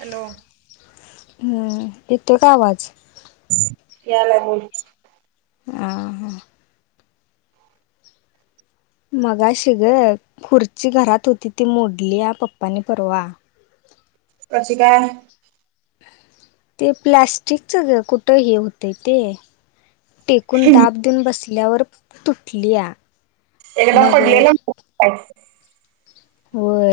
Hello हू येतो का आवाज यालाय [unintelligible] आ हा मगाशी ग खुर्ची घरात होती ती मोडलीया पप्पानी परवा. कशी काय? ते प्लॅस्टिकच ग कुठं हे होतंय ते टेकून दाब देऊन बसल्यावर तुटलीया एकदा मग पडलेला [inaudible] होय.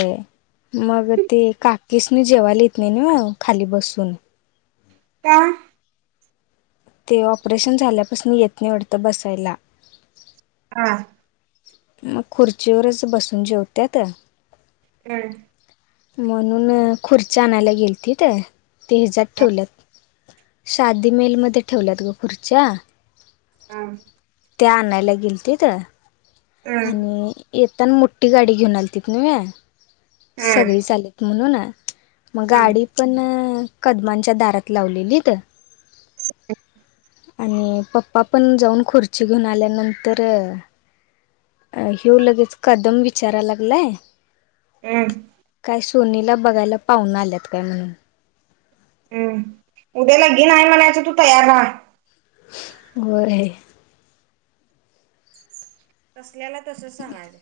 मग ते काकीस न जेवायला येत नाही ना खाली बसून. काऊन? ते ऑपरेशन झाल्यापासून येत नाही वाटत बसायला. हा. मग खुर्चीवरच बसून जेवत्यात. हम्म. म्हणून खुर्ची आणायला गेलतीत त तर ते हेज्यात ठेवल्यात शादी मेलमध्ये ठेवल्यात ग खुर्च्या. हम्म. ते आणायला गेल ते तर हम आणि येताना मोठी गाडी घेऊन आली तिथनं व्हय सगळीच आले म्हणून ना मग गाडी आपण कदमांच्या दारात लावलेली तर आणि पप्पा पण जाऊन खुर्ची घेऊन आल्यानंतर अ ह्यऊ लगेच कदम विचाराय लागलाय. हम्म. काय सोनीला बघायला पाहून आल्यात काय म्हणून? हम्म उद्याला घेन म्हणायचं तू तयार राहा. हो रे. तसल्याला तसच सांगायचं.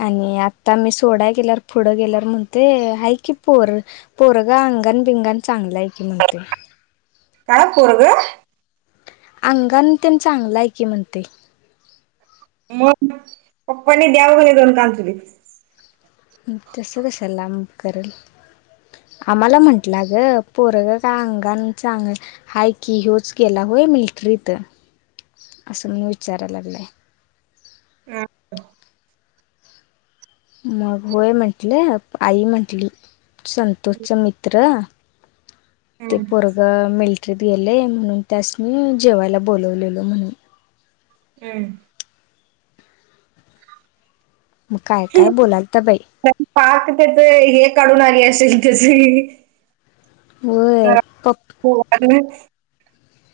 आणि आता मी सोड्या गेल्यावर पुढं गेल्यावर म्हणते हाय की पोर पोरगा अंगण बिंगण चांगला आहे की म्हणते. काय पोरगं? अंगा त्यां चांगलं आहे की म्हणते. मग पप्पनी द्यावं घ दोन कानफडीत. तसं कशाला लाब करेल. आम्हाला म्हटलं ग पोरग का अंगण चांग हाय कि होोच गेला होय मिल्ट्री तर असं म्हण विचाराय लागलंय. हा. मग होय म्हंटलं आई म्हंटली संतोषच मित्र मित्र ते पोरगं मि मिल्ट्री गेले म्हणून त्यास मी जेवायला बोलवलेलो म्हणून. हम्म. मग काय- काय बोलाल तर बाई. पाक ते तर हे काढून आली असेल त्याची. होय. [unintelligible]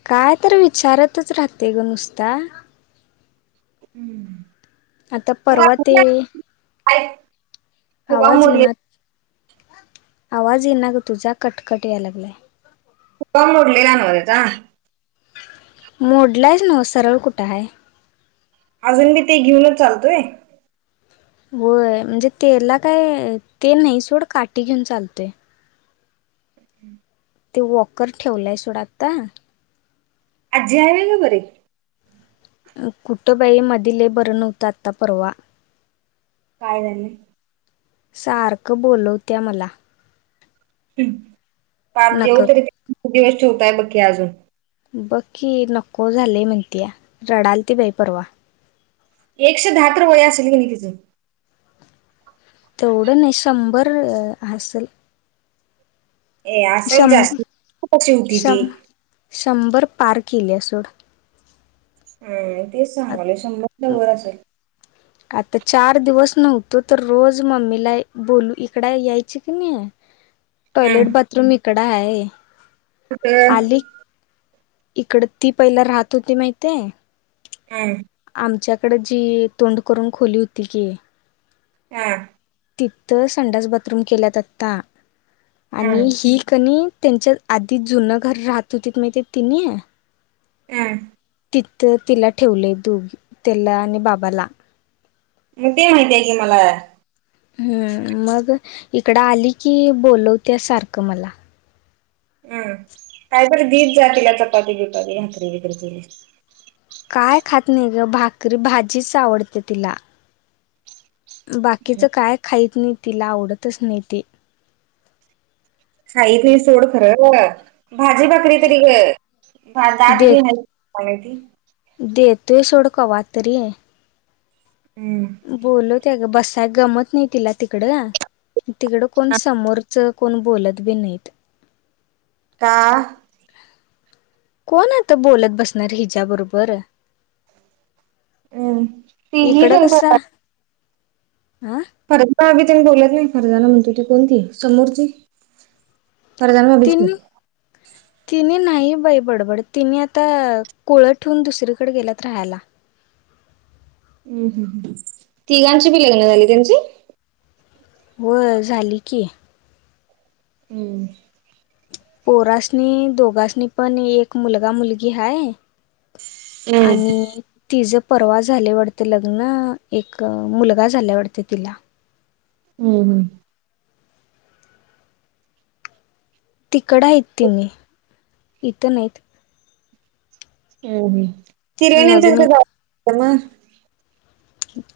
काय तर विचारतच राहते गं नुसता. हम्म. आता परवा ते [inaudible] फुगा आवाज मोडले येना आवाज येना ग तुझा कटकट यायला लागलाय. [unintelligible] मुरलेला न त्याचा. मोडलास नव सरळ कुठं आहे? अजून बी ते घेऊनच चालतोय? होय. म्हणजे तेला काय ते नाही सोड काठी घेऊन चालतय. हम्म ते वॉकर ठेवलंय सोडा आत्ता आज्जी हाय व्हय गं बरी कुठं बाई मधी लय बरं नव्हतं आत्ता परवा काय झालंय सारखं बोलवत्या मला पाप देव नक तरी ते दिवस ठेवताय बघ की अजून बघ की नको झालंय म्हणत्या रडालती बाई परवा एकशे दहा तर वय असेल की नाही तिचं तेवढं नाय शंभर हासल ए आसन शं जास्त खूप वर्ष होती ती शं शंभर पार कील्या सोड हम्म तेच सांगायलोय शंभरच्या वर असल आता चार दिवस नव्हतो तर रोज मम्मीला बोलू इकड यायची की नाय हम्म टॉयलेट बाथरूम इकडं हाय कुठं आली इकडं ती पहिला राहत होती माहितेय हम्म आमच्याकडं जी तोंड करून खोली हुती की हा तिथं संडास बाथरूम केल्यात आत्ता हम्म आणि ही कणी त्यांच्या आधी जुनं घर राहत हुतीत माहिती तिनं हम्म तिथं तिला ठेवलंय दुब त्येला आणि बाबाला मग ते माहिती आहे की मला हम्म मग इकडं आली की बोलवत्या सारखं मला काहीतरी दित जा तिला चपाती बीपाती भाकरी बिकरी केलीस काय खात नाई गं भाकरी भाजीच आवडते तिला बाकीचं काय खाईत नाही तिला आवडतच नाही ते खाईत नाई सोड खरं भाजी भाकरी तरी गं भा दात देत बी हायत कोण हाय ती देतोय सोड कवा तरी हम्म बोलवत्या गं बसाय गमत नाही तिला तिकडं तिकडं कोण समोर चं कोण बोलत बी नाहीत का कोण आता बोलत बसणार हिच्याबरोबर हम्म तीही इकडं तेन कसा आ फर्जा भाभी तेन बोलत नाहीत फरजाना म्हणतो ती कोण ती समोरची फरजाना भाभीच की तींनी तींनी नाही बाई बडबडत तींनी आता कोळं ठेऊून दुसरीकडं गेल्यात राहायला हम्म हम्म हम्म तिघांची बी लग्न झाली त्यांची होय झाली की हम्म पोरास्नी दोघास्नी पण एक मुलगा मुलगी हाय हम्म आणि तिझं परवा झालय वाटतं लग्न एक मुलगा झालाय वाटतं तिला. हम् हम्. तिकंड हायत तेनी इथं नाहीत. नवीन [unintelligible]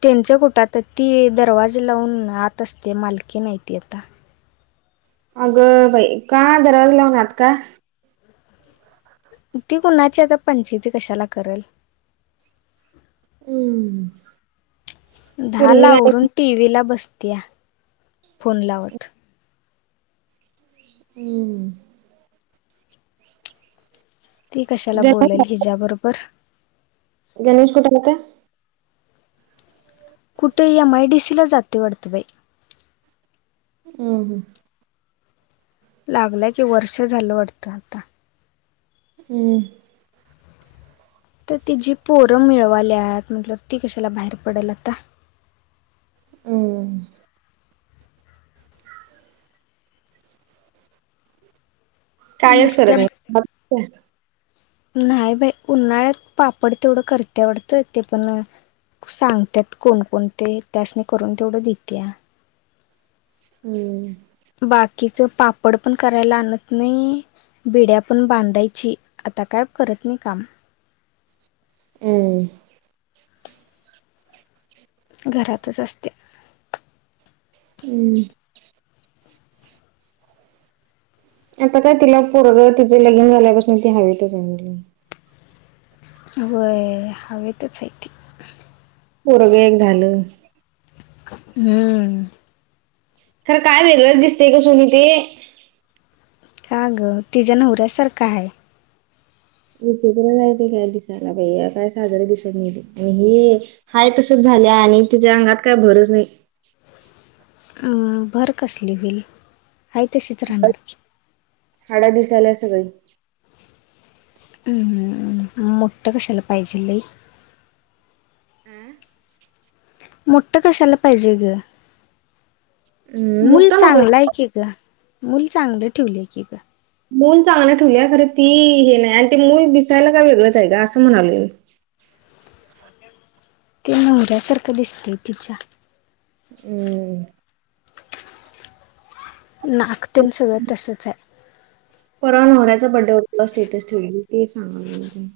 त्यांच्या कुट आता ती दरवाजे लावून आत असते मालकीेन आहे आता. अगं बाई का दरवाज लावून आत का. ती कुणाची आता पंचाती कशाला करेल. हम्म. दहा ला पोरगीला आवरून टीव्ही ला बसत्या फोन लावत. हम्. ती कशाला गणेश बोललं हिज्याबरोबर. गणेश कुठे आलता. कुठ एमआयडीसीला जातुय वाटतं बाय. हा हा. लागलंय की वर्ष झालं वाटतं आता. हम्म. तर तिचं पोरं मिळवाली आहेत म्हटल ती कशाला बाहेर पडेल आता. [inaudible] कायच करत नस्ता बग. नाही नाहया बाई उन्हाळ्यात पापड तेवढं करत्या वाटतं पण. सांगतात कोण कोण ते त्यास नी करून तेवढं देते त्या. हम्म. बाकीच पापड पण करायला आणत नाई. बिड्या पण बांधायची आता काय करत नई काम. हम्म. घरातच असत्या. हम्म. आता काय तिला पोरग तिचे लगीन झाल्यापासन ती हवेत हाय. होय हवेतच आहे‌ती. पोरगं एक झालं. हम्म. खर काय वेगळंच दिसतेय ग सोनी ते. का ग तिच्याया नवऱ्यासारखा आहे. उकला जाय का दिसायला काय साजरे दिसत नाही हे. हाय तसंच झाल्या आणि तिच्या अंगात काय भरच नाही. भर कसली होईल हा तशीच राहणार की. हाडं दिसायला सगळे. हम् मोठ कशाला पाहिजे लय. [unintelligible] मोठं कशाला पाहिजे ग. हम्म मूल मोठं नको. चांगला आहे की ग मूल चांगलं ठेवलं आहे की ग. मूल चांगलं ठेवले आहे खरं ती हे नाही आणि ते मूल दिसायला काय वेगळंच आहे का असं म्हणावले मी. ते नवऱ्यासारखं दिसते तिच्या. हम्. नाकतेन सगळं तसंच आहे. परवा नवऱ्याचा बड्डे होता स्टेटस ठेवली ते सांगालजे.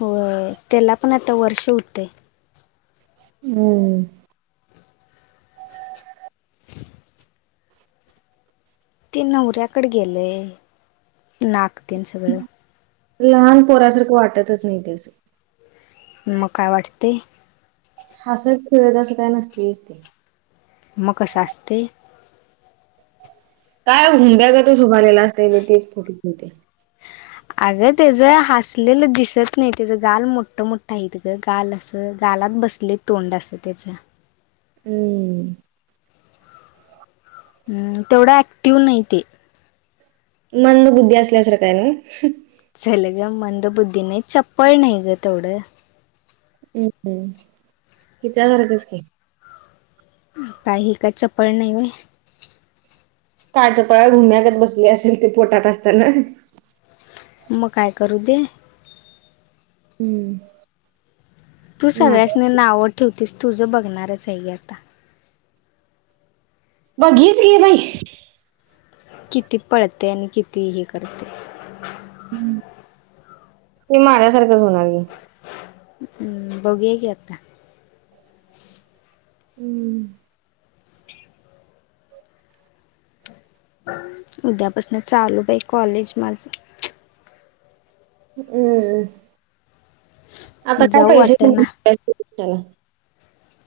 होय त्याला पण आता वर्ष होते. हम्म ते नवऱ्याकडे गेले नाक तन सगळं लहान पोरासारखं वाटतच नाही ते असं. म काय वाटते. असंच खेळत असं काय नसती दिसते. मग कसं असते? काय घुंब्याग तच उभारलेला असते मी तेच फोटते म्हणते या अगं तेच हसलेलं दिसत नाही त्याच गाल मोठं मोठं आहे ग गाल असं गालात बसतं. ले तोंड असं त्याचं हम्म हम् तेवढा ऍक्टिव्ह नाही ते मंद बुद्धी असल्यासारख आहे ना चलग मंद बुद्धी नाही चपळ नाही ग तेवढं हम्म हम्म हिच्या सारखंच की काही का चपळ नाही व्हय काळच्या पळ रुम्यागत बसले असेल ते पोटात असताना. मग काय करू दे? हम्म तू सगळ्यासनी नाव ठेवतेस तुझं बघणारच आहे आता बघच बाई किती पळते आणि किती हे करते हे माझ्या सारखच होणार आहे हम्म बघूया की आता. हम्म उद्यापासन चालू बाई कॉलेज माझ. हम्म आता काय जाऊ पाहिजे‌ वाटतं मग ना त्याला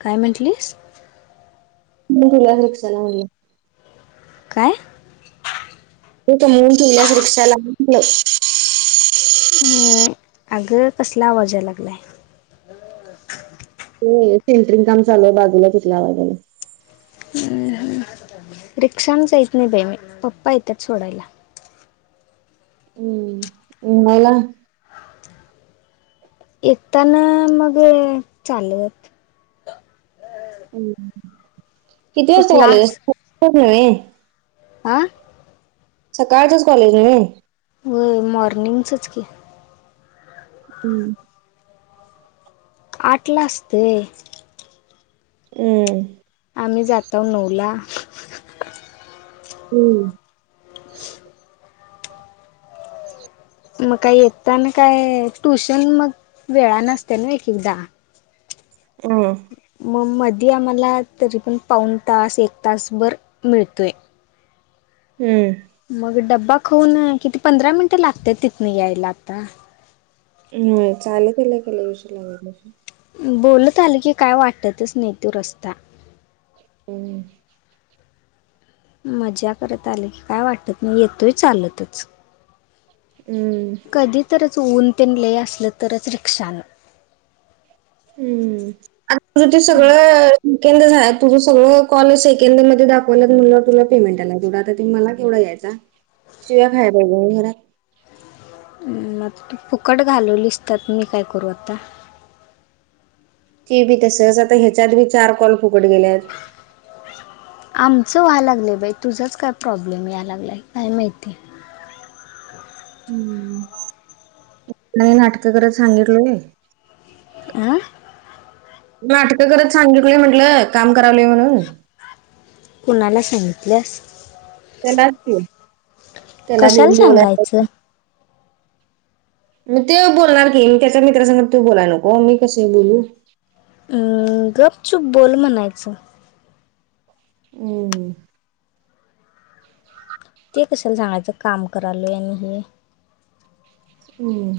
काय म्हटलीस मी तुला रिक्षा ना म्हणले. काय? ते समून तल्यास रिक्षाला म्हटलं. अ अगं कसला आवाज या लागलाय ते सिंटरिंग काम चालू आहे बाजूला तिथल्या आवाज आला हम्म् रिक्षाम जायेत नाही बाई मी पप्पा येतात सोडायला. हम्म न्यायला. एकताना मग चालत किती ते वाजता कॉलेज क्लास असत? [unintelligible] खूप आ? सकाळचच कॉलेज आहे ना? हो मॉर्निंगचच की. हम्म. आटला असते. हम्. आम्ही जातो नऊला. हम्म मग काय येताना काय ट्यूशन मग वेळा न असते ना एक एकदा. हम्म मग मधी आम्हाला तरी पण पाऊन तास एक तासभर मिळतोय. हम्म मग डब्बा खाऊन किती पंधरा मिनिटं लागते तिथनं यायला आता- हो चालु केली की लय उशीर लागत नाही. बोलत आल की काय वाटतच नाही तो रस्ता. हम् मज्जा करत आलंय की काय वाटत नाही येतोय चालतच. हम्म कधीतरच ऊन तेन लय असलं तरच रिक्षानं हम्म आ ते सगळं, सेकंद तुझं सगळं कॉल सेकंद मध्ये दाखवलात मला तुला पेमेंट आहेला तेवं आता त मला केवढं यायचं. शिवा खायला पाहिजे मी. मग तु फुकट घालवलीसत्यात मी काय करू आता. ते बी तसच आता ह्याच्या आधी बी चार कॉल फुकड गेलेत. आमचं व्हा लागलंय बाई तुझाच काय प्रॉब्लेम या लागलाय काय माहितीय. मी नाटकं करत सांगितलंय. हम्म नाटकं करत सांगितली म्हटलं काम करायलो म्हणुन. कुणाला सांगितल्यास. त्यांनाच की त्याला आणि कशाला बोलायला. सांगायचं मग ते बोलणार की मी त्याच्या मित्रासमोर ते बोला नको मी कशी बोलू. अम् गपचुप बोल म्हनायचं हम् ते कशाला सांगायचं काम करालय आणि हे- हम्म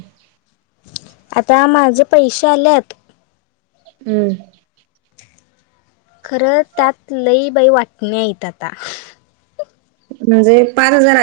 आता माझे पैसे आल्यात, हम्म खरं त्यात लई बाई वाटणे येत आता. म्हणजे पाच हजारात.